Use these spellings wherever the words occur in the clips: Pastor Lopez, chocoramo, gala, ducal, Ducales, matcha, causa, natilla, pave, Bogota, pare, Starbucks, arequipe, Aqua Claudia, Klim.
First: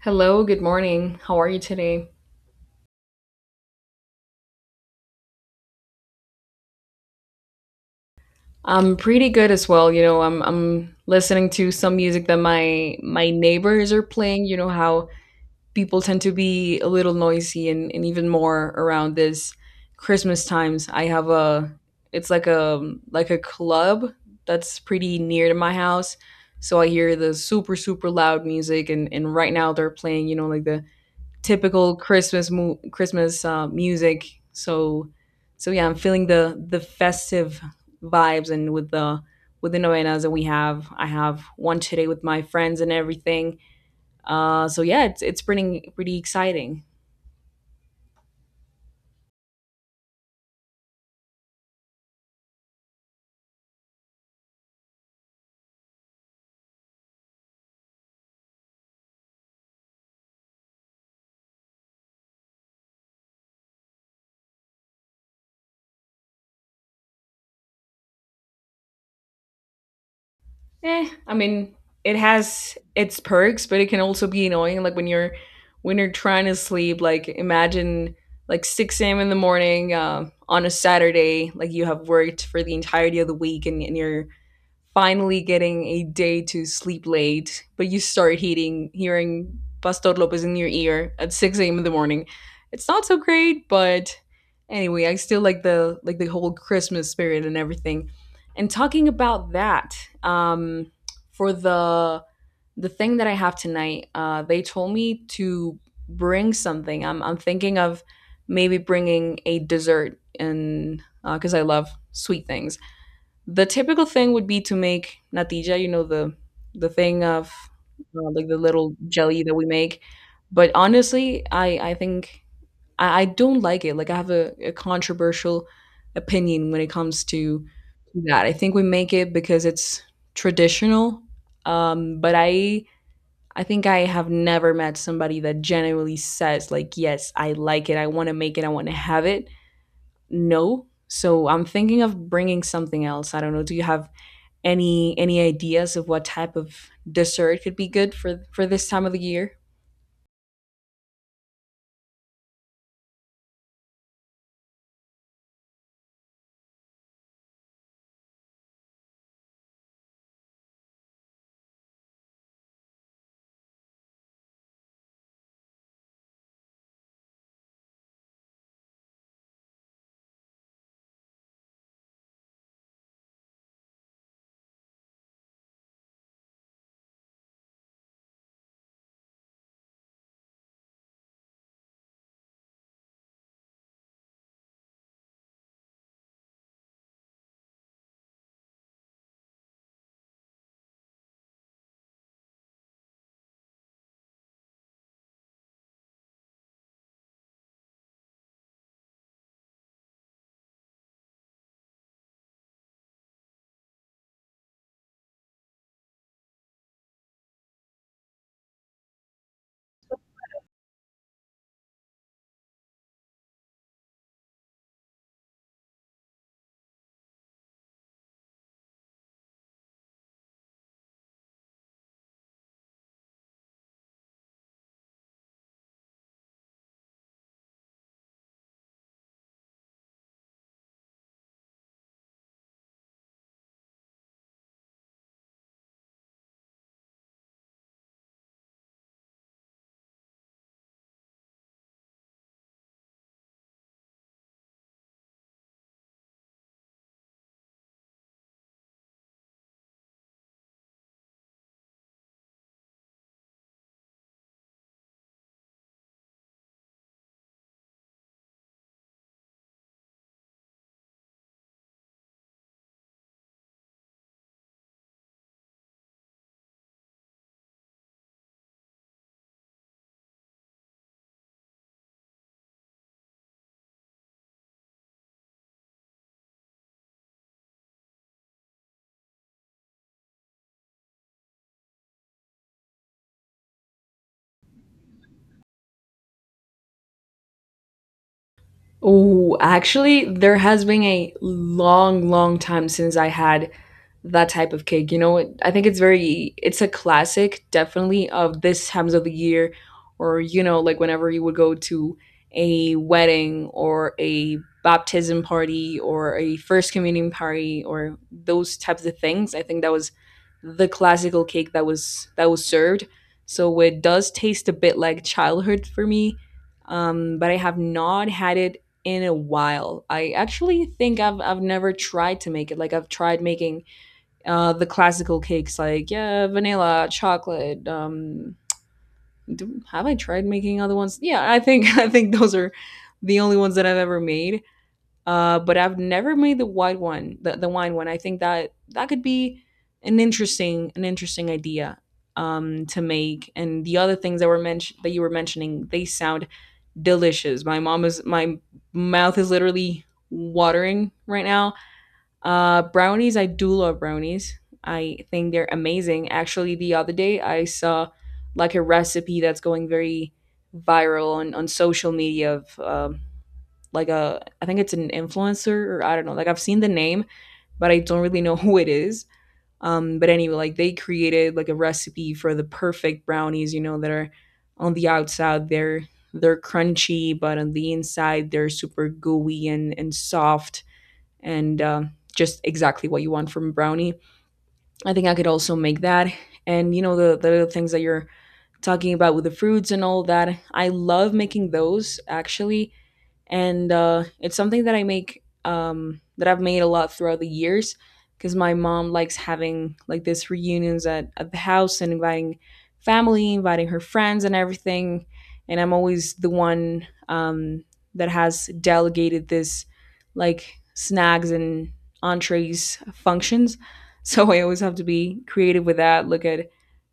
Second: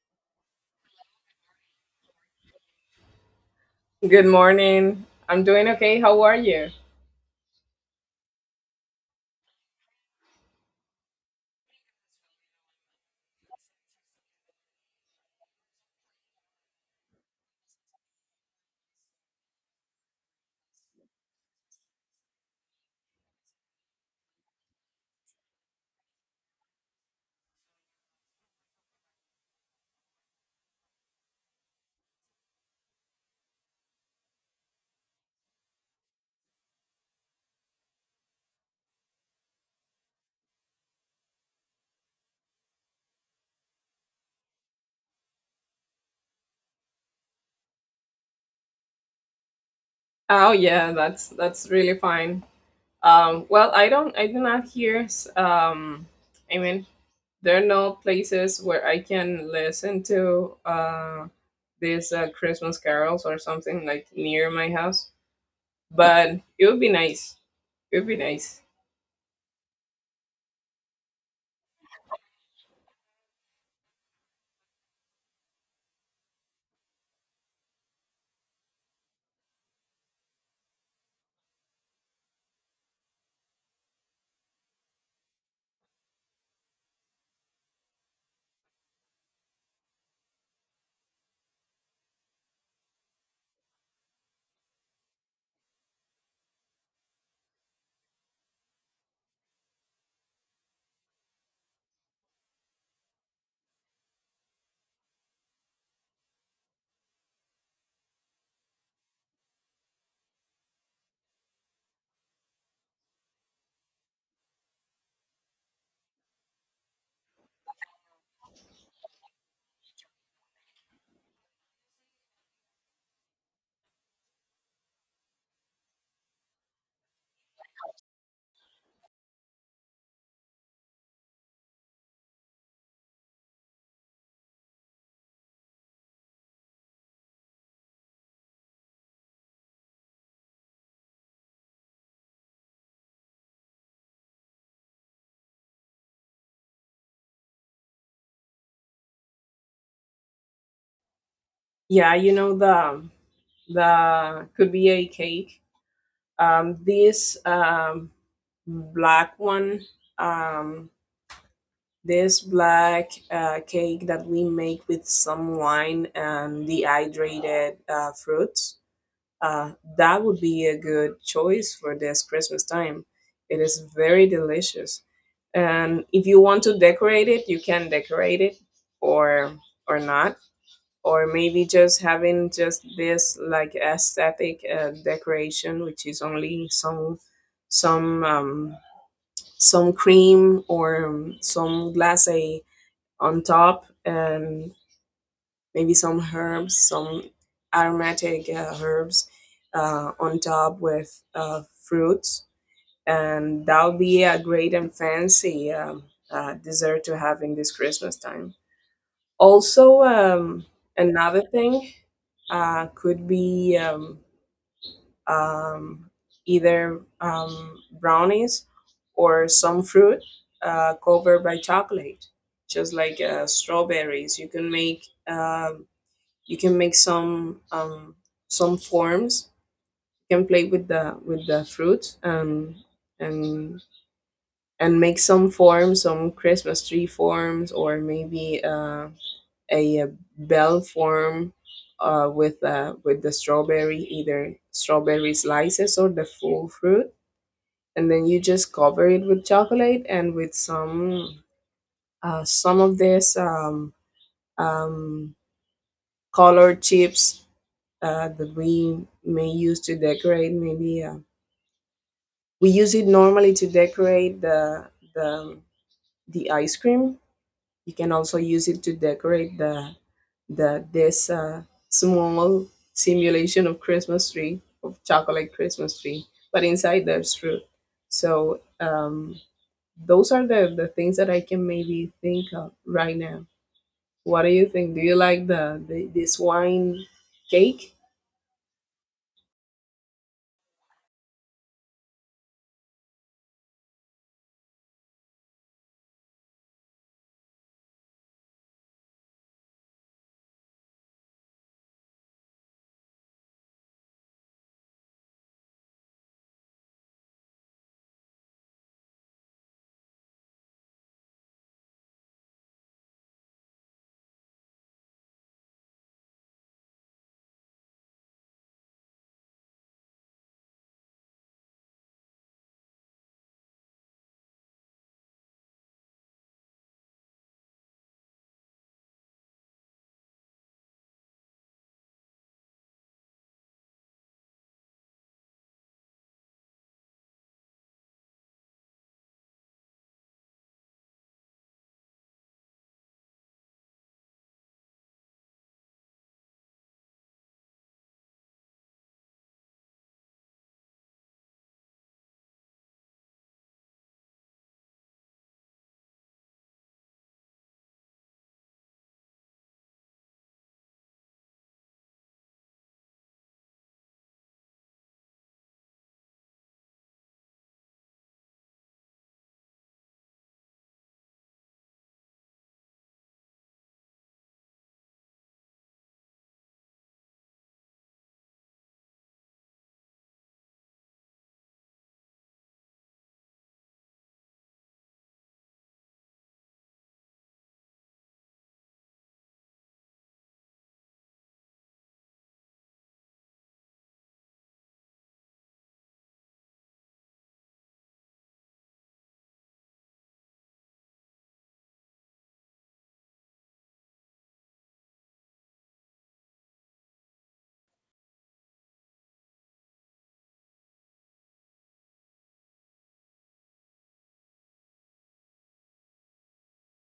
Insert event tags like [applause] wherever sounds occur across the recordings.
Hello, good morning. How are you today? Good morning. I'm doing okay. How are you? I'm pretty good as well. You know, I'm listening to some music that my neighbors are playing. You know how people tend to be a little noisy and even more around this Christmas times. I have a it's like a club that's pretty near to my house. So I hear the super loud music and right now they're playing, you know, like the typical Christmas music. So yeah, I'm feeling the festive vibes and with the novenas that we have. I have one today with my friends and everything. So yeah, it's pretty exciting. Oh yeah, that's really fine. Well, I do not hear I mean there are no places where I can listen to these Christmas carols or something like near my house. But it would be nice. It would be nice. I mean, it has its perks, but it can also be annoying. Like when you're trying to sleep, like imagine like 6 a.m. in the morning on a Saturday, like you have worked for the entirety of the week and you're finally getting a day to sleep late, but you start hearing Pastor Lopez in your ear at 6 a.m. in the morning. It's not so great, but anyway, I still like the whole Christmas spirit and everything. And talking about that, um, for the thing that I have tonight, they told me to bring something. I'm thinking of maybe bringing a dessert and because I love sweet things. The typical thing would be to make natilla, you know, the thing of like the little jelly that we make. But honestly, I think I don't like it. Like I have a controversial opinion when it comes to that. I think we make it because it's traditional. But I think I have never met somebody that genuinely says like, yes, I like it. I want to make it. I want to have it. No. So I'm thinking of bringing something else. I don't know. Do you have any ideas of what type of dessert could be good for this time of the year? Yeah, you know the could be a cake. This black one. Um, this black cake that we make with some wine and dehydrated fruits. Uh, that would be a good choice for this Christmas time. It is very delicious, and if you want to decorate it, you can decorate it, or or not, or maybe just having just this like aesthetic decoration, which is only some some cream or some glace on top and maybe some herbs, some aromatic herbs on top with fruits. And that'll be a great and fancy dessert to have in this Christmas time. Also, another thing could be um, either brownies or some fruit covered by chocolate, just like strawberries. You can make some some forms. You can play with the fruit and and and make some forms, some Christmas tree forms, or maybe. A bell form with with the strawberry, either strawberry slices or the full fruit, and then you just cover it with chocolate and with some of this um, colored chips that we may use to decorate. Maybe we use it normally to decorate the the ice cream. You can also use it to decorate the this small simulation of Christmas tree of chocolate Christmas tree, but inside there's fruit. So those are the things that I can maybe think of right now. What do you think? Do you like the this wine cake? Oh, actually, there has been a long, long time since I had that type of cake. You know, I think it's very, it's a classic, definitely, of this times of the year, or, you know, like whenever you would go to a wedding or a baptism party or a first communion party or those types of things. I think that was the classical cake that was served. So it does taste a bit like childhood for me but I have not had it in a while. I actually think I've never tried to make it. Like I've tried making the classical cakes like yeah, vanilla, chocolate. Have I tried making other ones? Yeah, I think [laughs] I think those are the only ones that I've ever made but I've never made the white one, the wine one. I think that could be an interesting idea to make. And the other things that were mentioned that you were mentioning, they sound delicious. My mouth is literally watering right now. Brownies, I do love brownies. I think they're amazing. Actually, the other day I saw like a recipe that's going very viral on social media of like a I think it's an influencer or I don't know. Like I've seen the name, but I don't really [laughs] know who it is. But anyway, like they created like a recipe for the perfect brownies, you know, that are on the outside they're crunchy, but on the inside they're super gooey and soft and just exactly what you want from a brownie. I think I could also make that. And you know the things that you're talking about with the fruits and all that. I love making those actually and it's something that I make that I've made a lot throughout the years because my mom likes having like this reunions at the house and inviting family, inviting her friends and everything. And I'm always the one that has delegated this like snacks and entrees functions. [laughs] So I always have to be creative with that. Look at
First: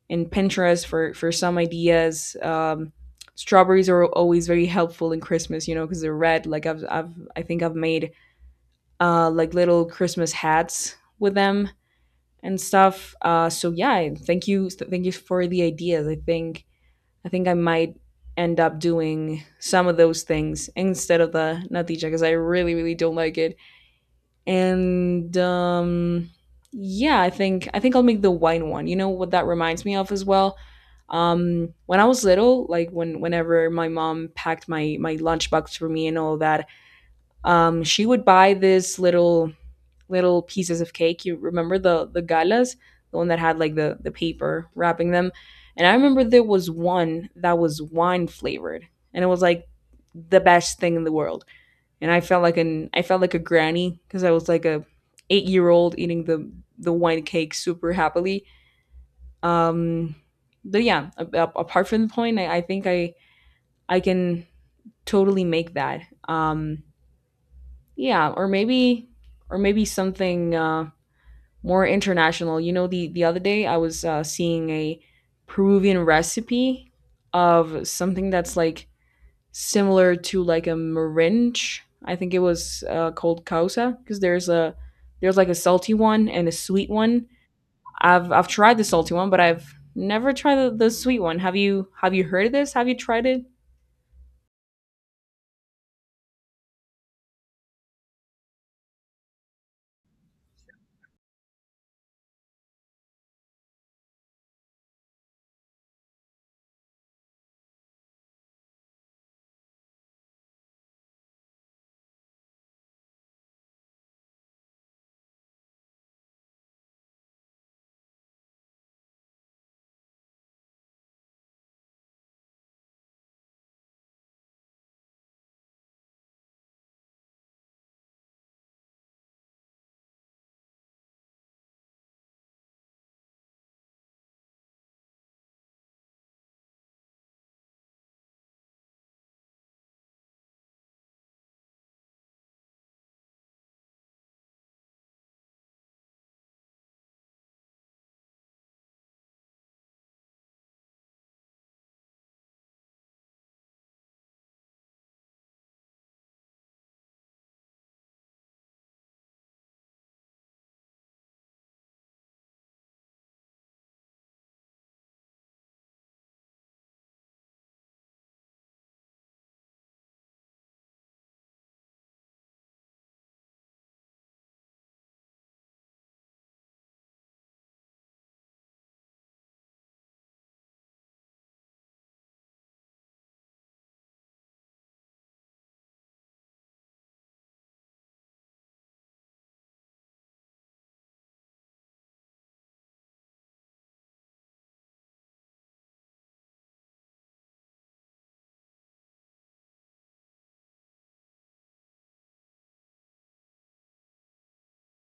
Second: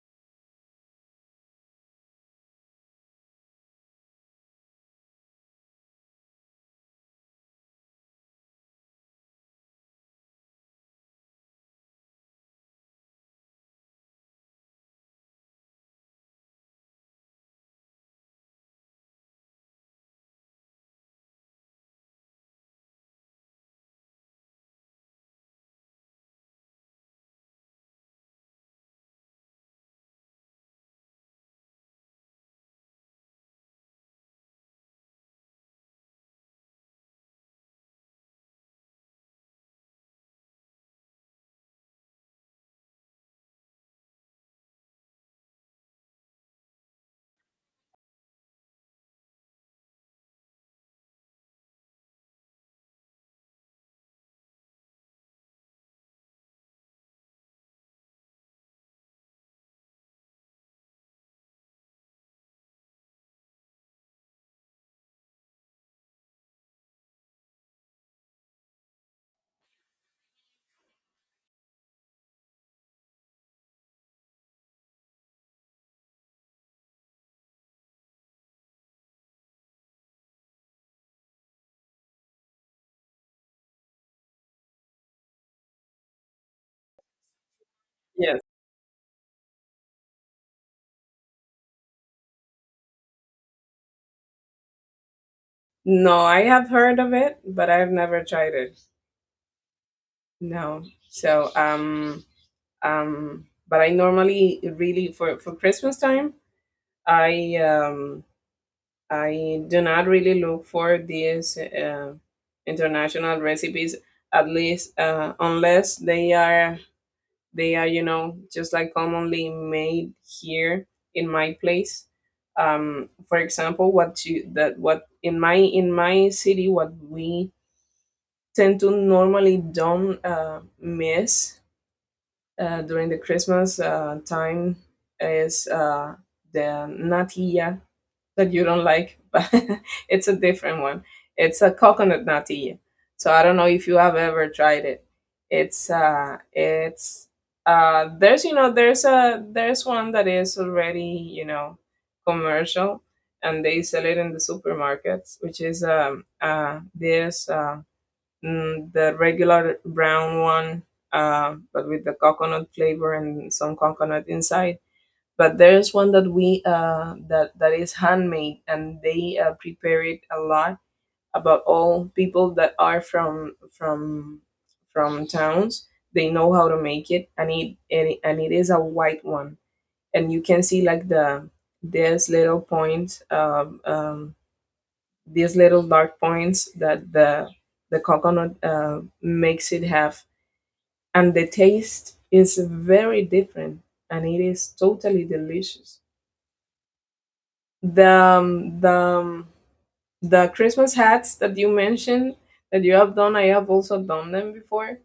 and Pinterest for some ideas. Strawberries are always very helpful in Christmas, you know, because they're red. Like I think I've made like little Christmas hats with them and stuff. So yeah, thank you for the ideas. I think I might end up doing some of those things instead of the natija because I really don't like it and yeah, I think I'll make the wine one. You know what that reminds me of as well. When I was little, like whenever my mom packed my lunchbox for me and all that, she would buy this little pieces of cake. You remember the galas, the one that had like the paper wrapping them. And I remember there was one that was wine flavored, and it was like the best thing in the world and I felt like an I felt like a granny because I was like a 8 year old eating the wine cake super happily. Um, but yeah, apart from the point, I think I can totally make that. Yeah, or maybe something more international. You know, the other day I was seeing a Peruvian recipe of something that's like similar to like a meringue. I think it was called causa because there's like a salty one and a sweet one. I've Yes. I've tried the salty one, but I've never tried the sweet one. Have you heard of this? Have you tried it? No, I have heard of it, but I've never tried it. No. So but I normally really for Christmas time I um, I do not really look for these international recipes, at least unless they are they are, you know, just like commonly made here in my place. For example, what you that what in my city what we tend to normally don't miss during the Christmas time is the natilla that you don't like, but [laughs] it's a different one. It's a coconut natilla. So I don't know if you have ever tried it. It's there's, you know, there's one that is already, you know, commercial and they sell it in the supermarkets, which is the regular brown one but with the coconut flavor and some coconut inside, but there's one that we that that is handmade and they prepare it a lot. About all people that are from from towns, they know how to make it and it is a white one and you can see like the there's little points these little dark points that the coconut makes it have, and the taste is very different and it is totally delicious. The the Christmas hats that you mentioned that you have done, I have also done them before.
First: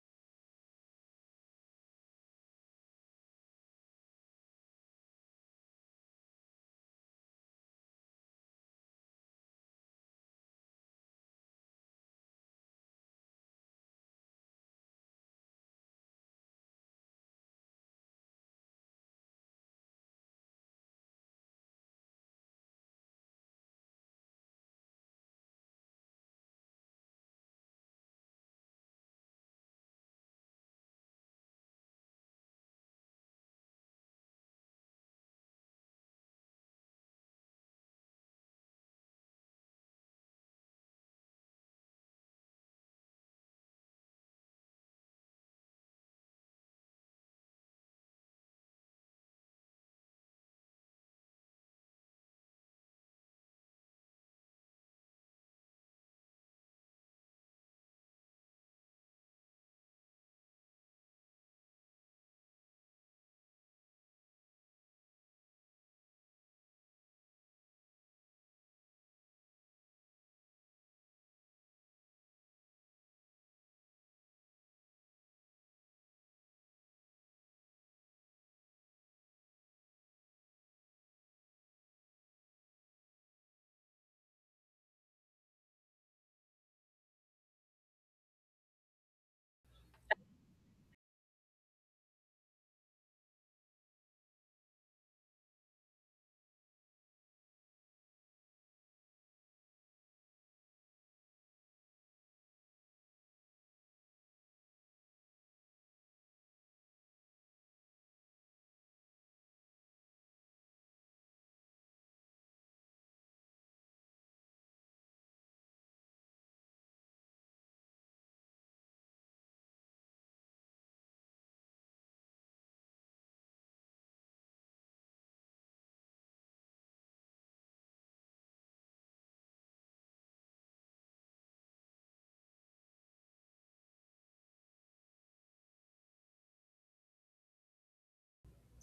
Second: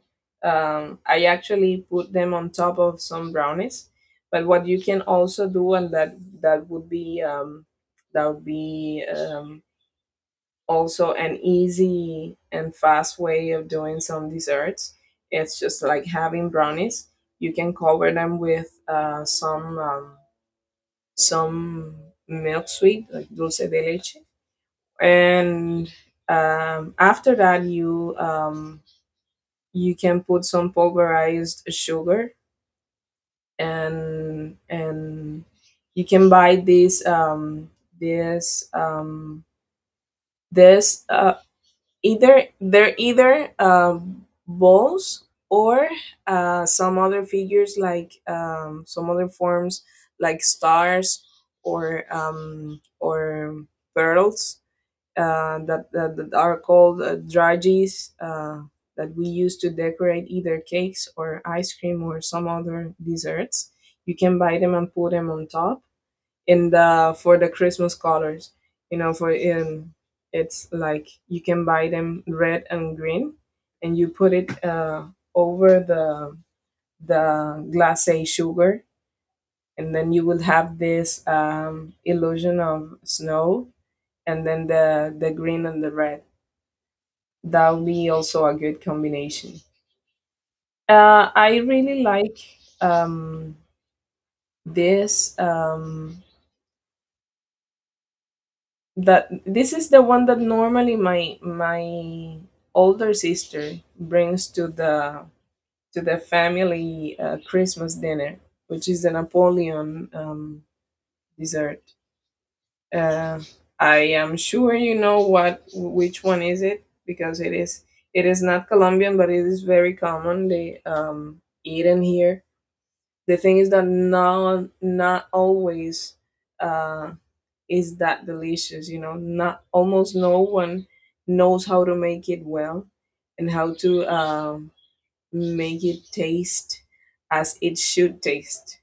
I actually put them on top of some brownies. But what you can also do, and that would be um, that would be also an easy and fast way of doing some desserts. It's just like having brownies. You can cover them with some milk sweet, like dulce de leche, and after that you you can put some pulverized sugar and you can buy this um, this either they're either balls or some other figures like some other forms like stars or pearls that are called dragees that we use to decorate either cakes or ice cream or some other desserts. You can buy them and put them on top. And the, for the Christmas colors, you know, for in it's like you can buy them red and green, and you put it over the glacé sugar, and then you will have this illusion of snow, and then the green and the red, that would be also a good combination. I really like um, this. That this is the one that normally my older sister brings to the family Christmas dinner, which is the Napoleon dessert. Uh, I am sure you know what which one is it, because it is not Colombian, but it is very common. They eaten here. The thing is that not not always uh, is that delicious. You know, not almost no one knows how to make it well and how to make it taste as it should taste.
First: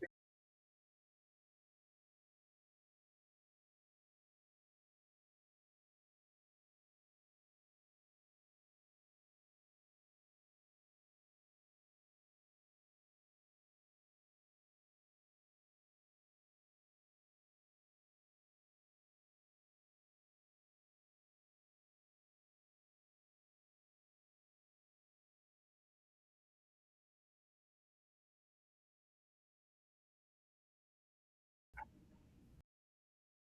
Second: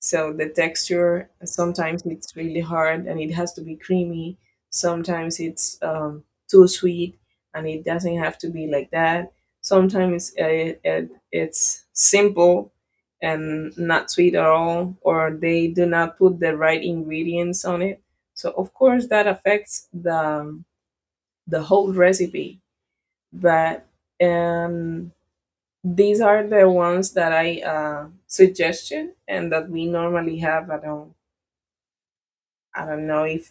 So the texture sometimes it's really hard and it has to be creamy. Sometimes it's too sweet and it doesn't have to be like that. Sometimes it's simple and not sweet at all, or they do not put the right ingredients on it. So of course that affects the whole recipe. But um, these are the ones that I suggested and that we normally have at home. I don't know if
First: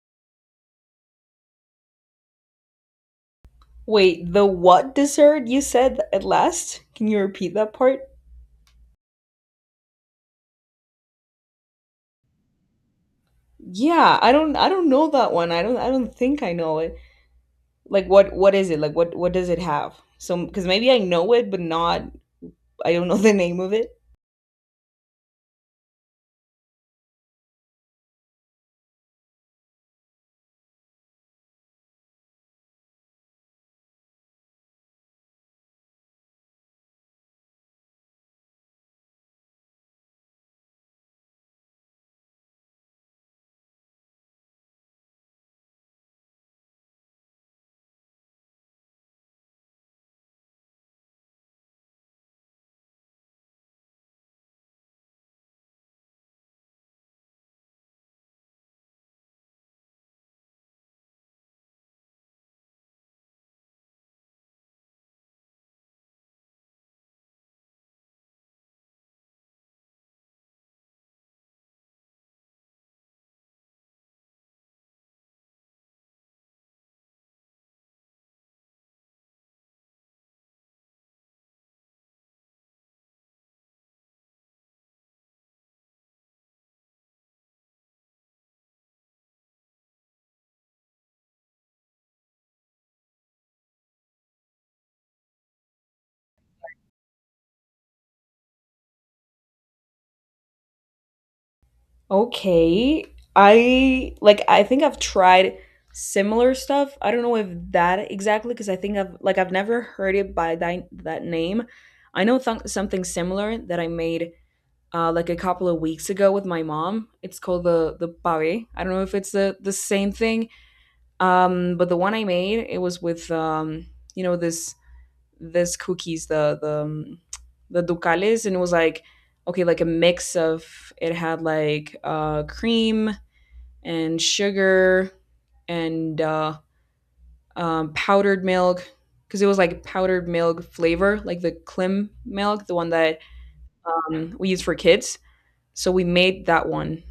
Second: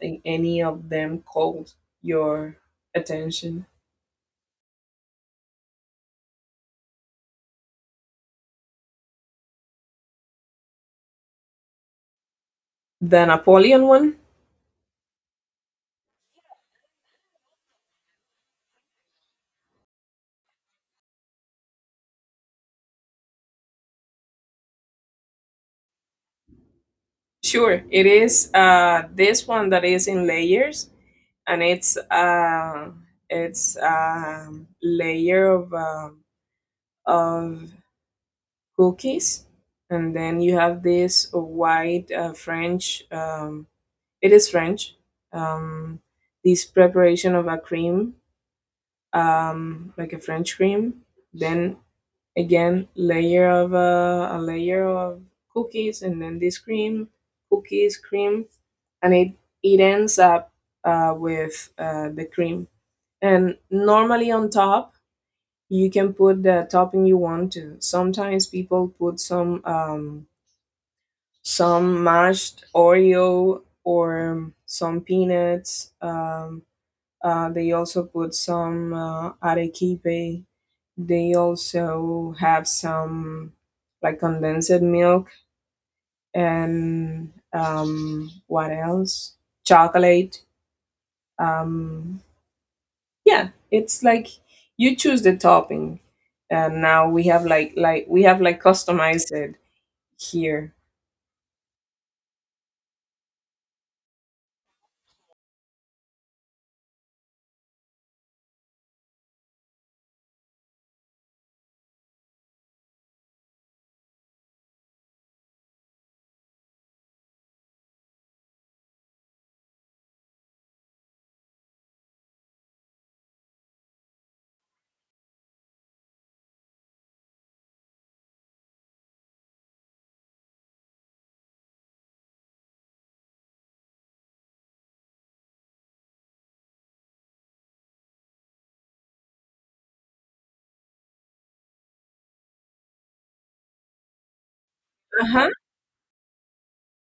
any of them caught your attention. Wait, the what dessert you said at last? Can you repeat that part? The Napoleon one? Yeah, I don't know that one. I don't think I know it. Like what is it? Like what does it have? So cuz maybe I know it but not I don't know the name of it. Sure, it is this one that is in layers, and it's a layer of of cookies, and then you have this white French. It is French. Um, this preparation of a cream, like a French cream, then again layer of cookies and then this cream cookies cream and it ends up with the cream and normally on top you can put the topping you want to. Sometimes people put some mashed oreo or some peanuts they also put some arequipe. They also have some like condensed milk and what else? Chocolate. Um, yeah, it's like you choose the topping, and now we have we have like customized it here. Okay. I think I've tried similar stuff. I don't know if that exactly because I think I've never heard it by that name. I know something similar that I made like a couple of weeks ago with my mom. It's called the pare. I don't know if it's the same thing. But the one I made it was with you know this cookies, the ducales, and it was like okay, like a mix of it had like cream and sugar and powdered milk because it was like powdered milk flavor, like the Klim milk, the one that we use for kids. Uh huh. So we made that one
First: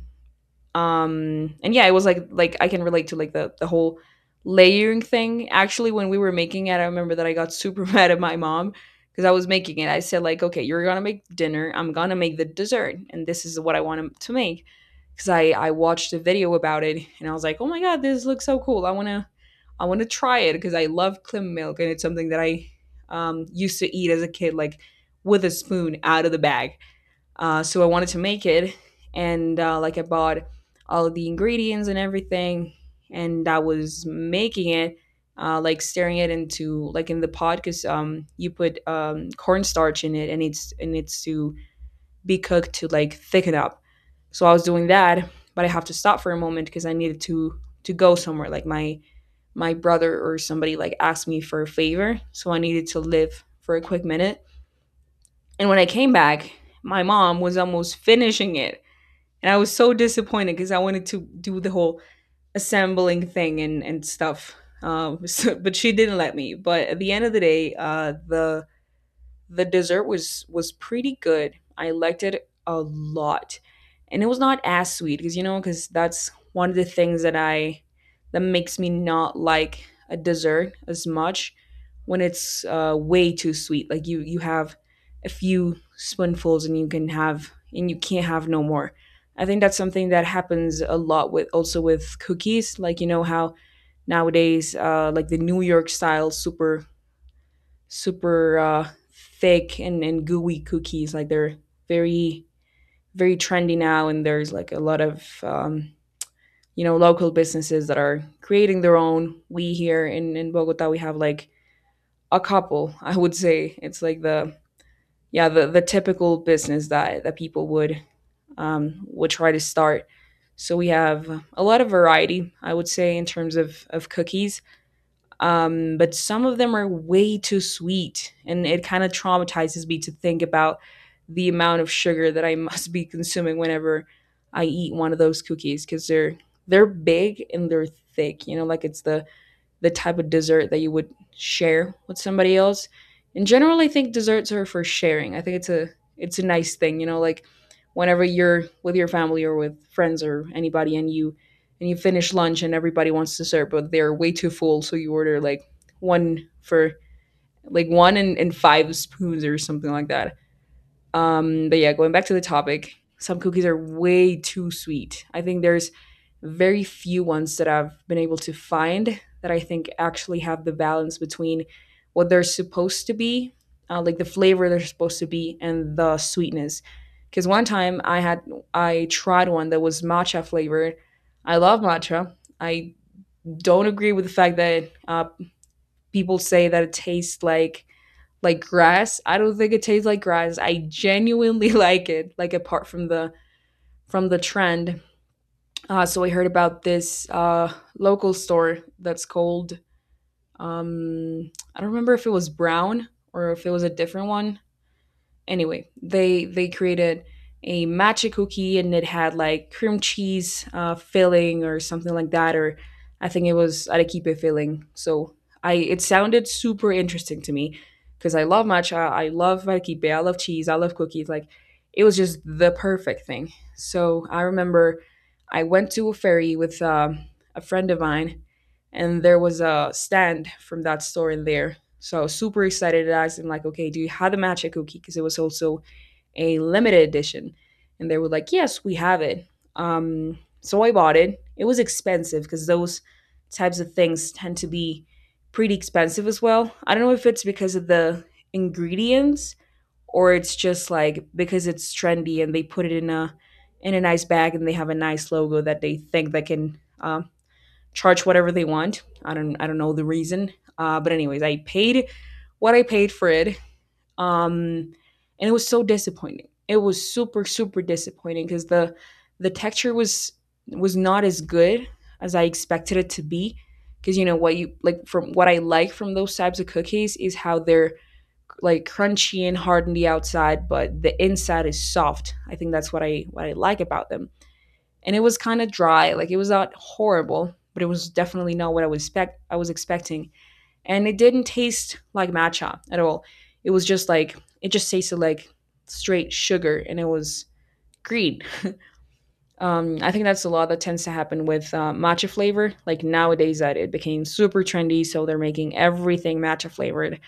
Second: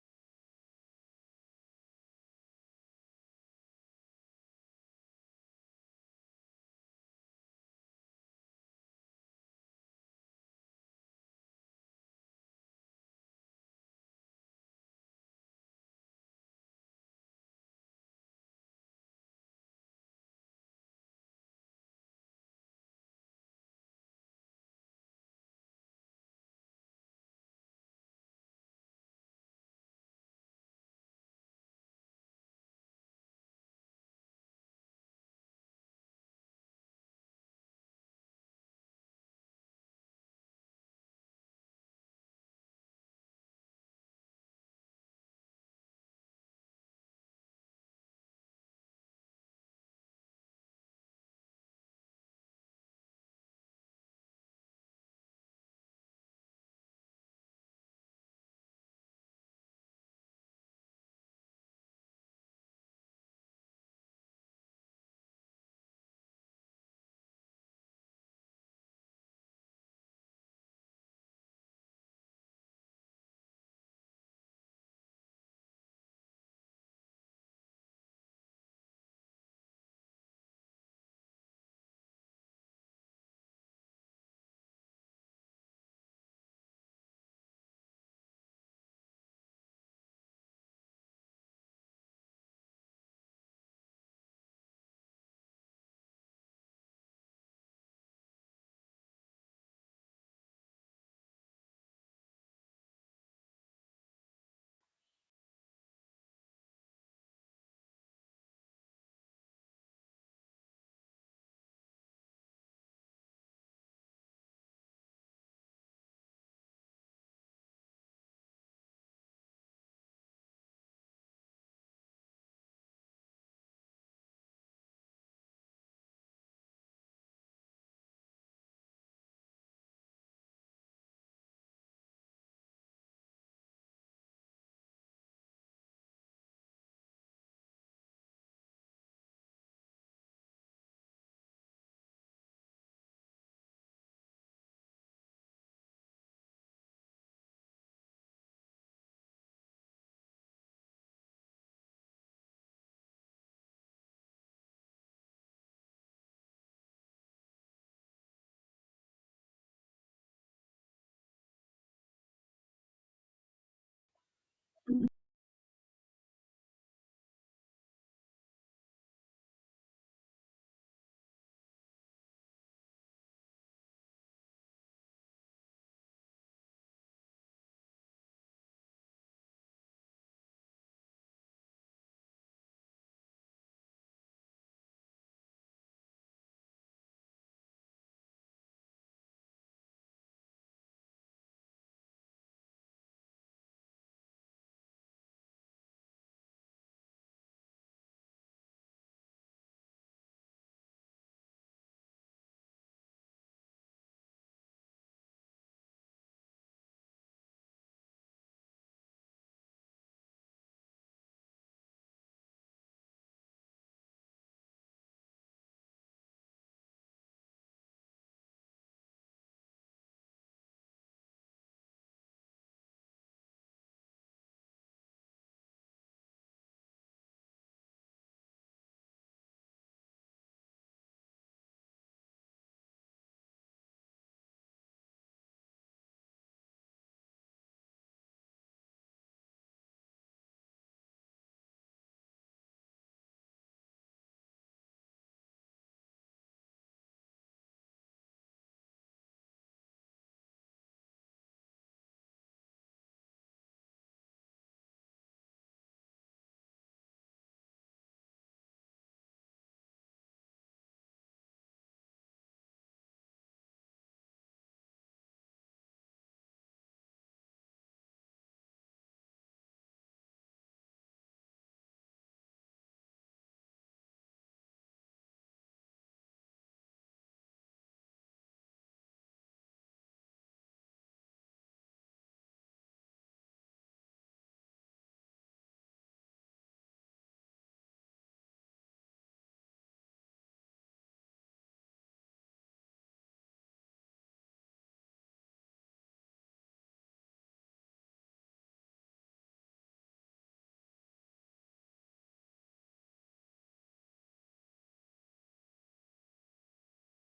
and yeah it was like I can relate to like the whole layering thing. Actually when we were making it I remember that I got super [laughs] mad at my mom because I was making it. I said like okay, you're gonna make dinner, I'm gonna make the dessert, and this is what I want to make because I watched a video about it and I was like oh my god, this looks so cool. I want to try it because I love clam milk and it's something that I used to eat as a kid like with a spoon out of the bag so I wanted to make it, and like I bought all of the ingredients and everything, and I was making it, like stirring it into like in the pot because you put cornstarch in it, and it needs to be cooked to like thicken up. So I was doing that, but I have to stop for a moment because I needed to go somewhere. Like my brother or somebody like asked me for a favor, so I needed to leave for a quick minute. And when I came back, my mom was almost finishing it. And I was so disappointed because I wanted to do the whole assembling thing and stuff. [laughs] But she didn't let me. But at the end of the day, the dessert was pretty good. I liked it a lot. And it was not as sweet because you know because that's one of the things that I that makes me not like a dessert as much when it's way too sweet. Like you have a few spoonfuls and you can't have no more. I think that's something that happens a lot with also with cookies. Like you know how nowadays like the New York style super super thick and gooey cookies. Like they're very, very trendy now. And there's like a lot of, you know, local businesses that are creating their own. We here in Bogota, we have like a couple, [laughs] I would say. It's like the typical business that people would try to start. So we have a lot of variety, I would say, in terms of cookies. But some of them are way too sweet, and it kind of traumatizes me to think about the amount of sugar that I [laughs] must be consuming whenever I eat one of those cookies, because they're big and they're thick, you know, like it's the type of dessert that you would share with somebody else. In general, I think desserts are for sharing. I think it's a nice thing, you know, like whenever you're with your family or with friends or anybody, and you finish lunch and everybody wants dessert, but they're way too full, so you order like one for like one and five spoons or something like that. But yeah, going back to the topic, some cookies are way too sweet. I think there's very few ones that I've been able to find that I think actually have the balance between what they're supposed to be, like the flavor they're supposed to be, and the sweetness. Because one time I tried one that was matcha flavored. I love matcha. I don't agree with the fact that people say that it tastes like grass. I don't think it tastes like grass. I genuinely [laughs] like it, like apart from the trend. So I heard about this local store that's called I don't remember if it was Brown or if it was a different one. Anyway, they created a matcha cookie, and it had like cream cheese filling or something like that, or I think it was arequipe filling. So I, it sounded super interesting to me because I love matcha, I love arequipe, I love cheese, I love cookies. Like it was just the perfect thing. So I remember I went to a ferry with a friend of mine, and there was a stand from that store in there, so I was super excited. I asked them like, okay, do you have the matcha cookie? Because it was also a limited edition. And they were like, yes, we have it. So I bought it. It was expensive because those types of things tend to be pretty expensive as well. I don't know if it's because of the ingredients, or it's just like because it's trendy and they put it in a nice bag and they have a nice logo that they think that can, charge whatever they want. I don't know the reason. But anyways, I paid what I paid for it. Um, and it was so disappointing. It was super super disappointing because the texture was not as good as I expected it to be. Because what I like from those types of cookies is how they're like crunchy and hard on the outside, but the inside is soft. I think that's what I like about them, and it was kind of dry. Like it was not horrible, but it was definitely not what I was expecting. And it didn't taste like matcha at all. It was just like, it just tasted like straight sugar, and it was green. I think that's a lot that tends to happen with matcha flavor. Like nowadays, that it became super trendy, so they're making everything matcha flavored.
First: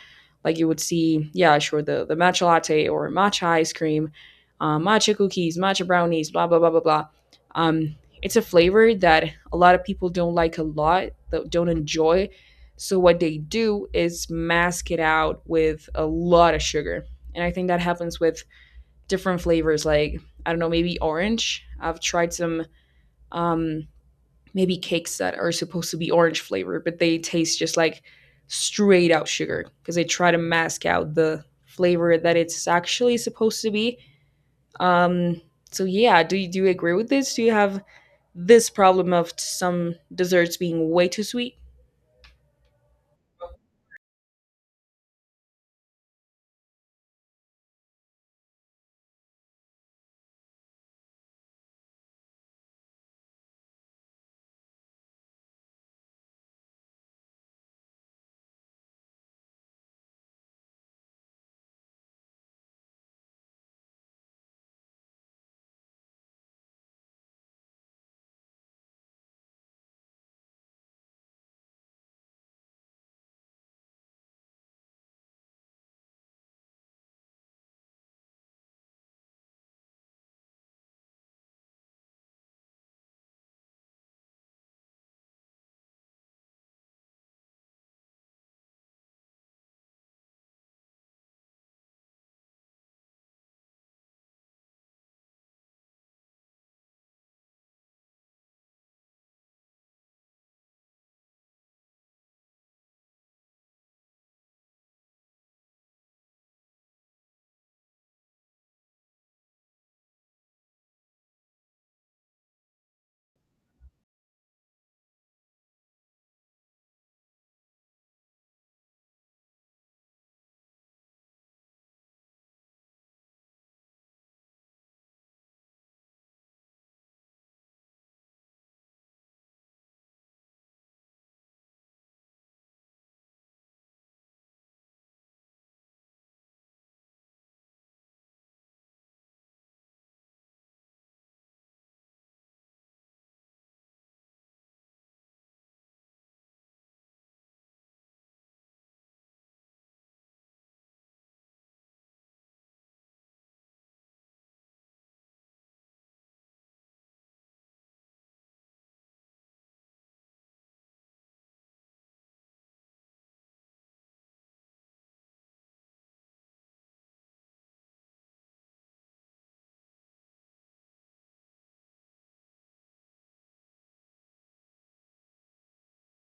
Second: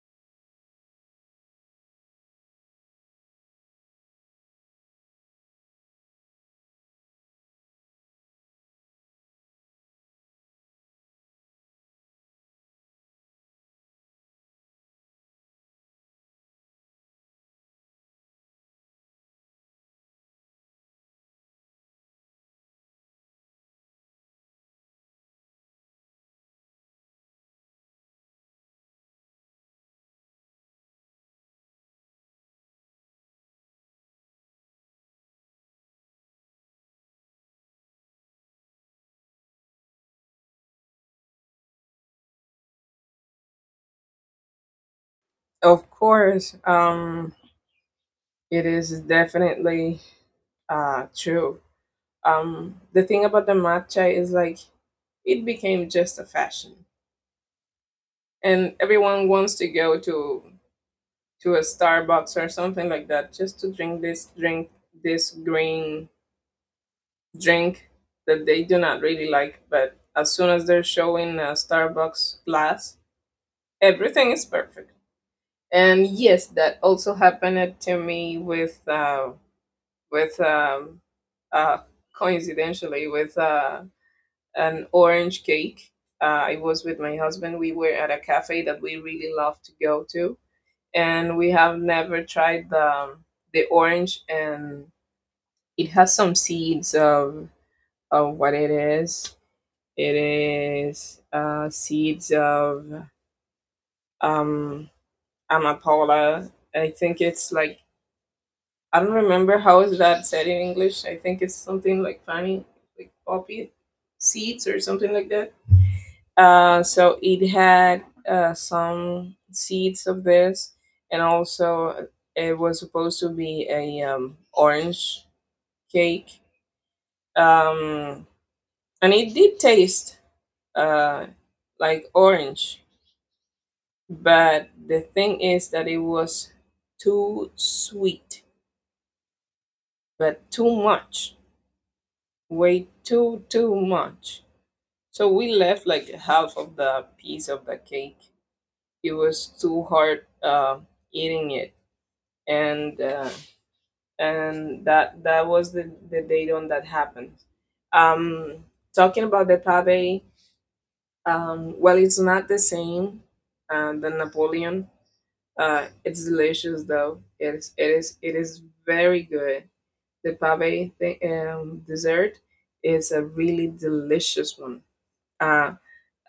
Like you would see, yeah, sure, the matcha latte or matcha ice cream, matcha cookies, matcha brownies, blah blah blah blah blah. It's a flavor that a lot of people don't like a lot, that don't enjoy. So what they do is mask it out with a lot of sugar, and I think that happens with different flavors like, I don't know, maybe orange. I've tried some, um maybe cakes that are supposed to be orange flavored, but they taste just like straight out sugar because they try to mask out the flavor that it's actually supposed to be. um so yeah, do you agree with this? Do you have this problem of some desserts being way too sweet? Of course, it is definitely true. The thing about the matcha is like it became just a fashion, and everyone wants to go to a Starbucks or something like that just to drink, this green drink that they do not really like. But as soon as they're showing a Starbucks glass, everything is perfect. And yes, that also happened to me with with um, uh, coincidentally with an orange cake. I was with my husband. We were at a cafe that we really love to go to, and we have never tried the orange, and it has some seeds of what it is. It is seeds of um amapola. I think it's like, I don't remember how is that said in English. I think it's something like funny, like poppy seeds or something like that. So it had some seeds of this, and also it was supposed to be a orange cake, um, and it did taste uh, like orange. But the thing is that it was too sweet, but too much, way too much. So we left like half of the piece of the cake. It was too hard eating it, and that that was the date on that happened. Um, talking about the pave, well, it's not the same the Napoleon. It's delicious though. It is very good. The pave dessert is a really delicious one. Uh,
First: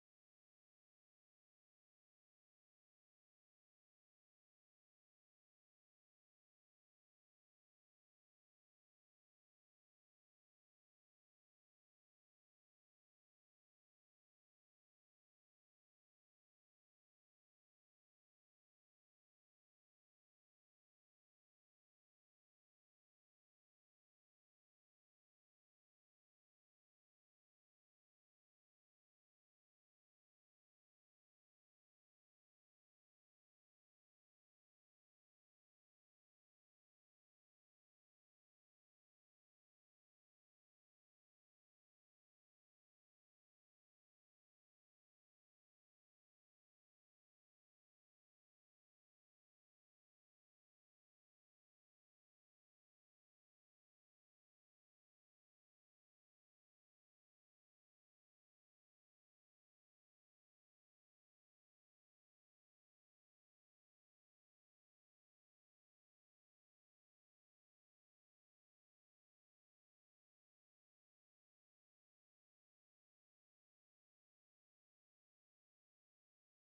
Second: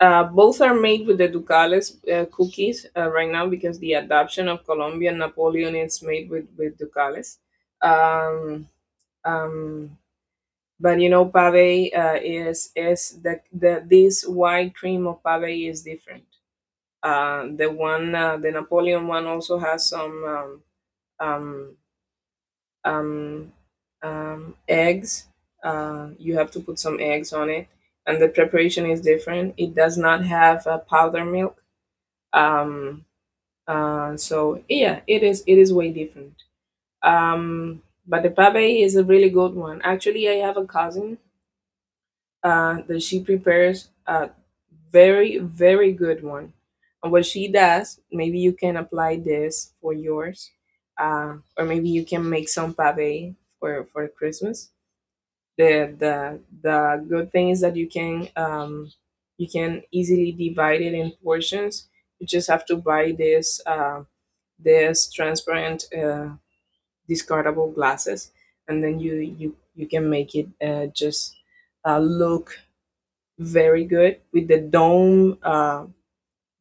both are made with the Ducales cookies right now because the adoption of Colombian Napoleon is made with Ducales. Um, um, but you know, pave is the this white cream of pave is different. The one the Napoleon one also has some um, um, eggs. You have to put some eggs on it, and the preparation is different. It does not have powder milk. um so yeah, it is way different. um but the pabe is a really good one. Actually, I have a cousin that she prepares a very, very good one, and what she does, maybe you can apply this for yours, or maybe you can make some pabe for Christmas. The good thing is that you can easily divide it in portions. You just have to buy this, there's transparent discardable glasses, and then you can make it just look very good with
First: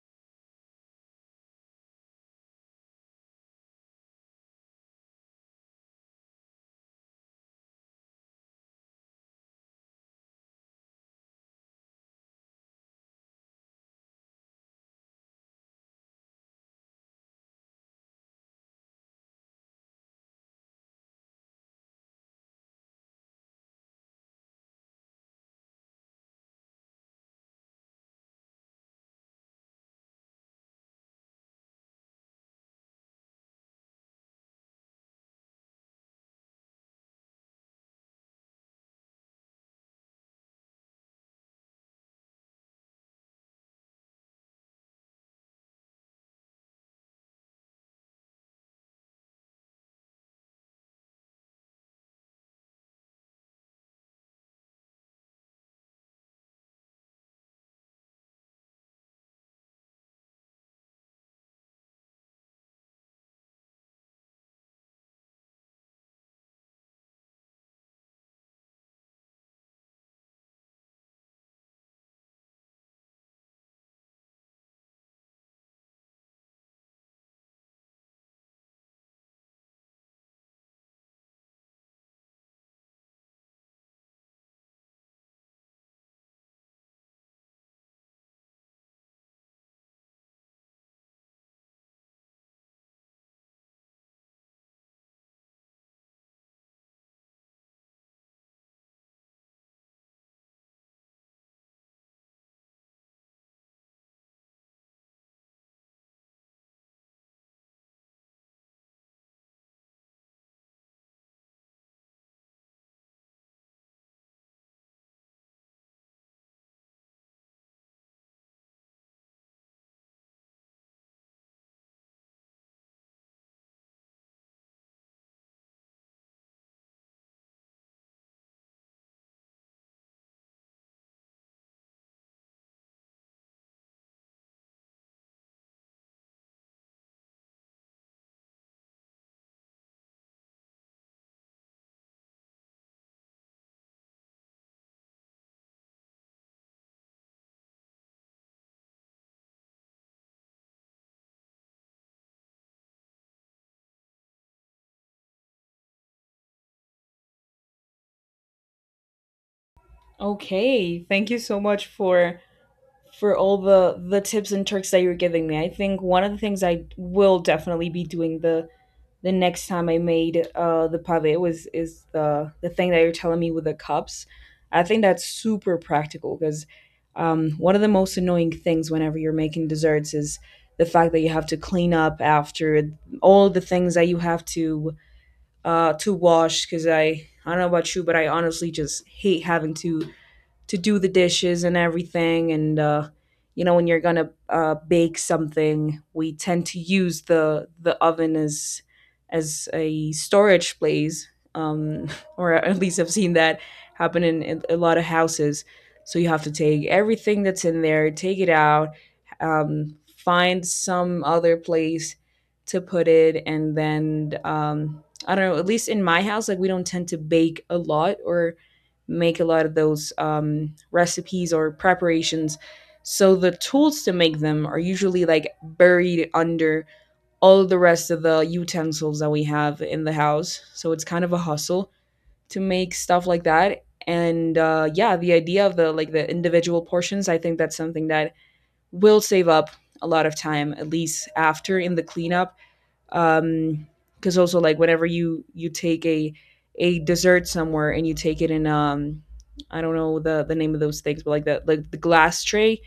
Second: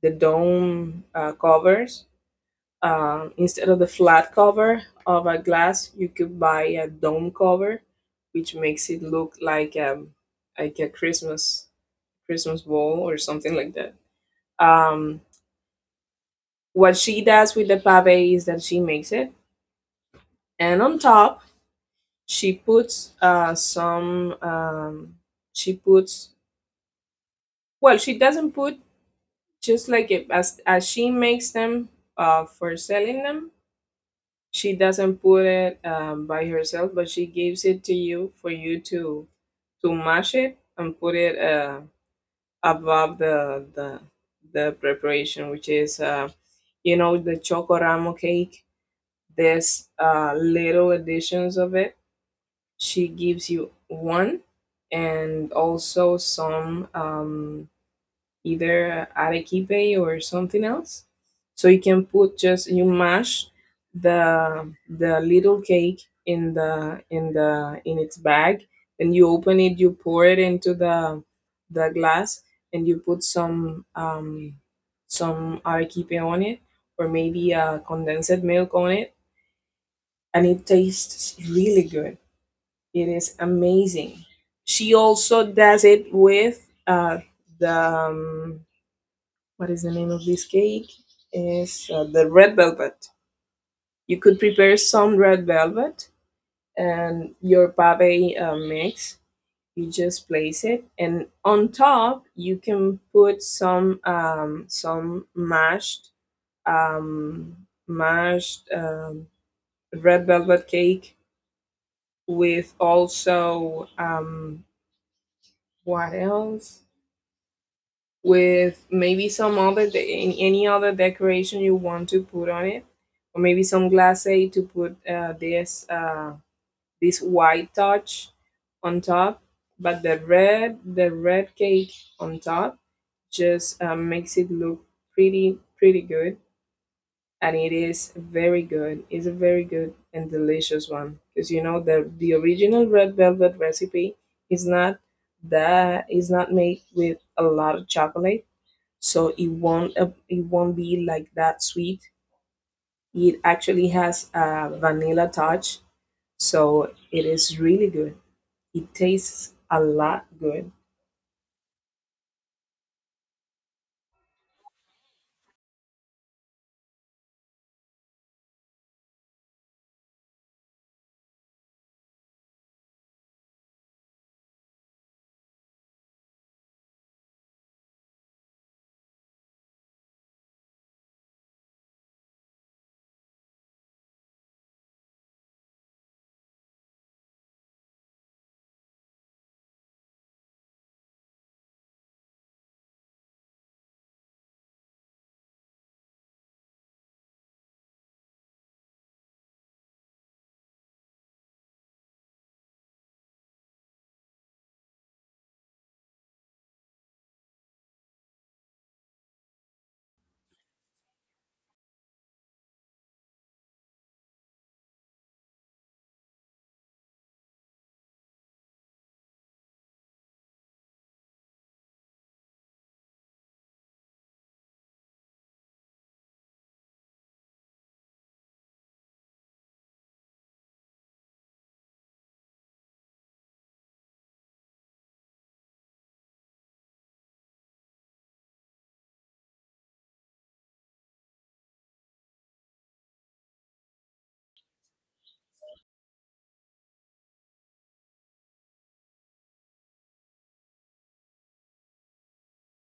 the dome covers. Um, instead of the flat cover of a glass, you could buy a dome cover, which makes it look like a Christmas Christmas ball or something like that. Um, what she does with the pave is that she makes it, and on top she puts some. She puts. Well, she doesn't put, just like it, as she makes them for selling them. She doesn't put it by herself, but she gives it to you for you to mash it and put it above the the preparation, which is, you know, the chocoramo cake. There's little additions of it. She gives you one and also some either arequipe or something else. So you can put, just you mash the little cake in the in its bag. When you open it, you pour it into the glass and you put some arequipe on it or maybe condensed milk on it, and it tastes really good. It is amazing. She also does it with the what is the name of this cake? Is the red velvet. You could prepare some red velvet and your pave mix. You just place it, and on top you can put some some um, mashed red velvet cake with also what else? With maybe some other any other decoration you want to put on it or maybe some glace to put this white touch on top. But the red cake on top just makes it look pretty, pretty good. And it is very good. It's a very good and delicious one, because you know the original red velvet recipe is not, that is not made with a lot of chocolate, so it won't be like that sweet. It actually has a vanilla touch, so it is really good. It tastes a lot good. Okay, thank you so much for all the tips and tricks that you're giving me. I think one of the things I will definitely be doing the next time I made the pave was is the thing that you're telling me with the cups. I think that's super practical because, one of the most annoying things whenever you're making desserts is the fact that you have to clean up after all the things that you have to wash, because I don't know about you, but I honestly just hate having to do the dishes and everything. And You know, when you're gonna bake something, we tend to use the oven as a storage place, um [laughs] or at least I've seen that happen in a lot of houses. So you have to take everything that's in there, take it out, find some other place to put it, and then, I don't know, at least in my house, like, we don't tend to bake a lot or make a lot of those recipes or preparations. So the tools to make them are usually like buried under all the rest of the utensils that we have in the house. So it's kind of a hustle to make stuff like that. And yeah, the idea of the, like the individual portions, I think that's something that will save up a lot of time, at least after in the cleanup. um because also, like, whenever you take a dessert somewhere, and you take it in, I don't know the name of those things, but like the, like the glass tray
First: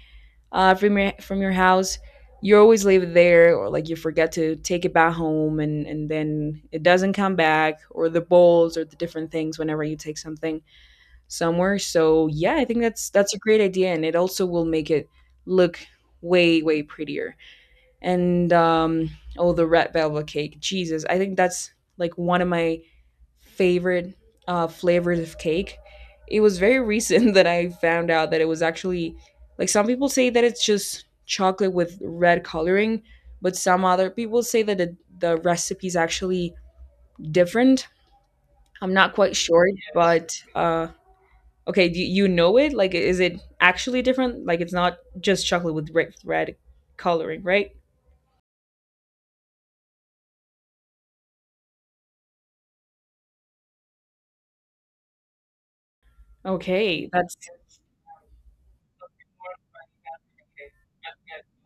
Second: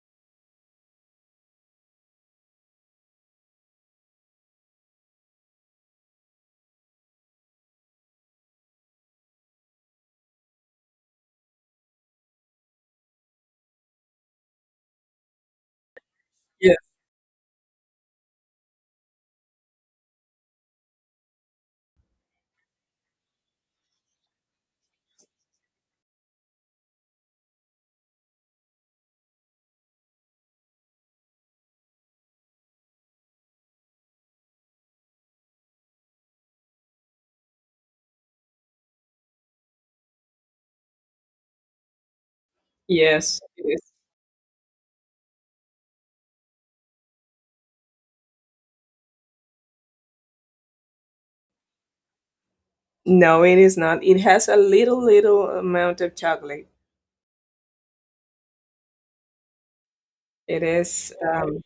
from your, from your house, you always leave it there, or like you forget to take it back home, and then it doesn't come back, or the bowls, or the different things whenever you take something somewhere. So yeah, I think that's a great idea, and it also will make it look way Yes, way prettier. And um Oh, the red velvet cake, Jesus, I think that's like one of my favorite flavors of cake. It was very recent [laughs] that I found out that it was actually, like, some people say that it's just chocolate with red coloring, but some other people say that the recipe is actually different. I'm not quite sure, but okay, do you know it? Like, is it yes, it is. actually different? Like, it's not just chocolate with red, red coloring, right? No, it is not. It has a little little amount of chocolate. Okay, that's, It is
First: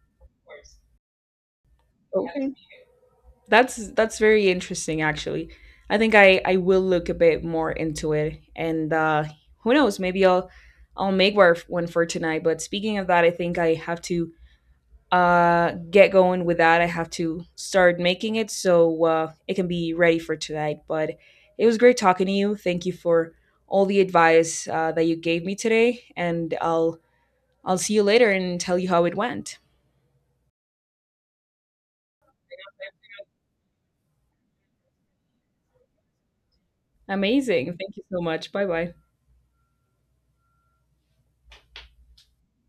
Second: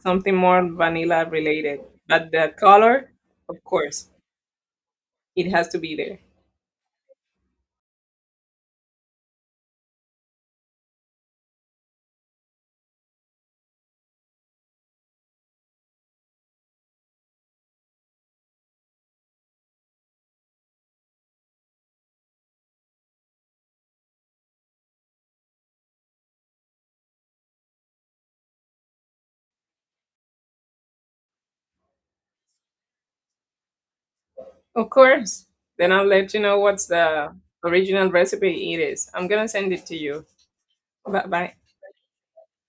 something more vanilla related, but okay. the color, of course, That's very interesting, it actually. has to be I think there. I will look a bit more into it, and who knows, maybe I'll make one for tonight. But speaking of that, I think I have to get going with that. I have to start making it so it can be ready for tonight. But it was great talking to you. Thank you for all the advice, that you gave me today, and I'll see you later and tell you how it went. Of course. Then I'll let you know what's the Amazing. Thank you original so much. recipe it Bye-bye. is. I'm gonna send it to you. Bye bye.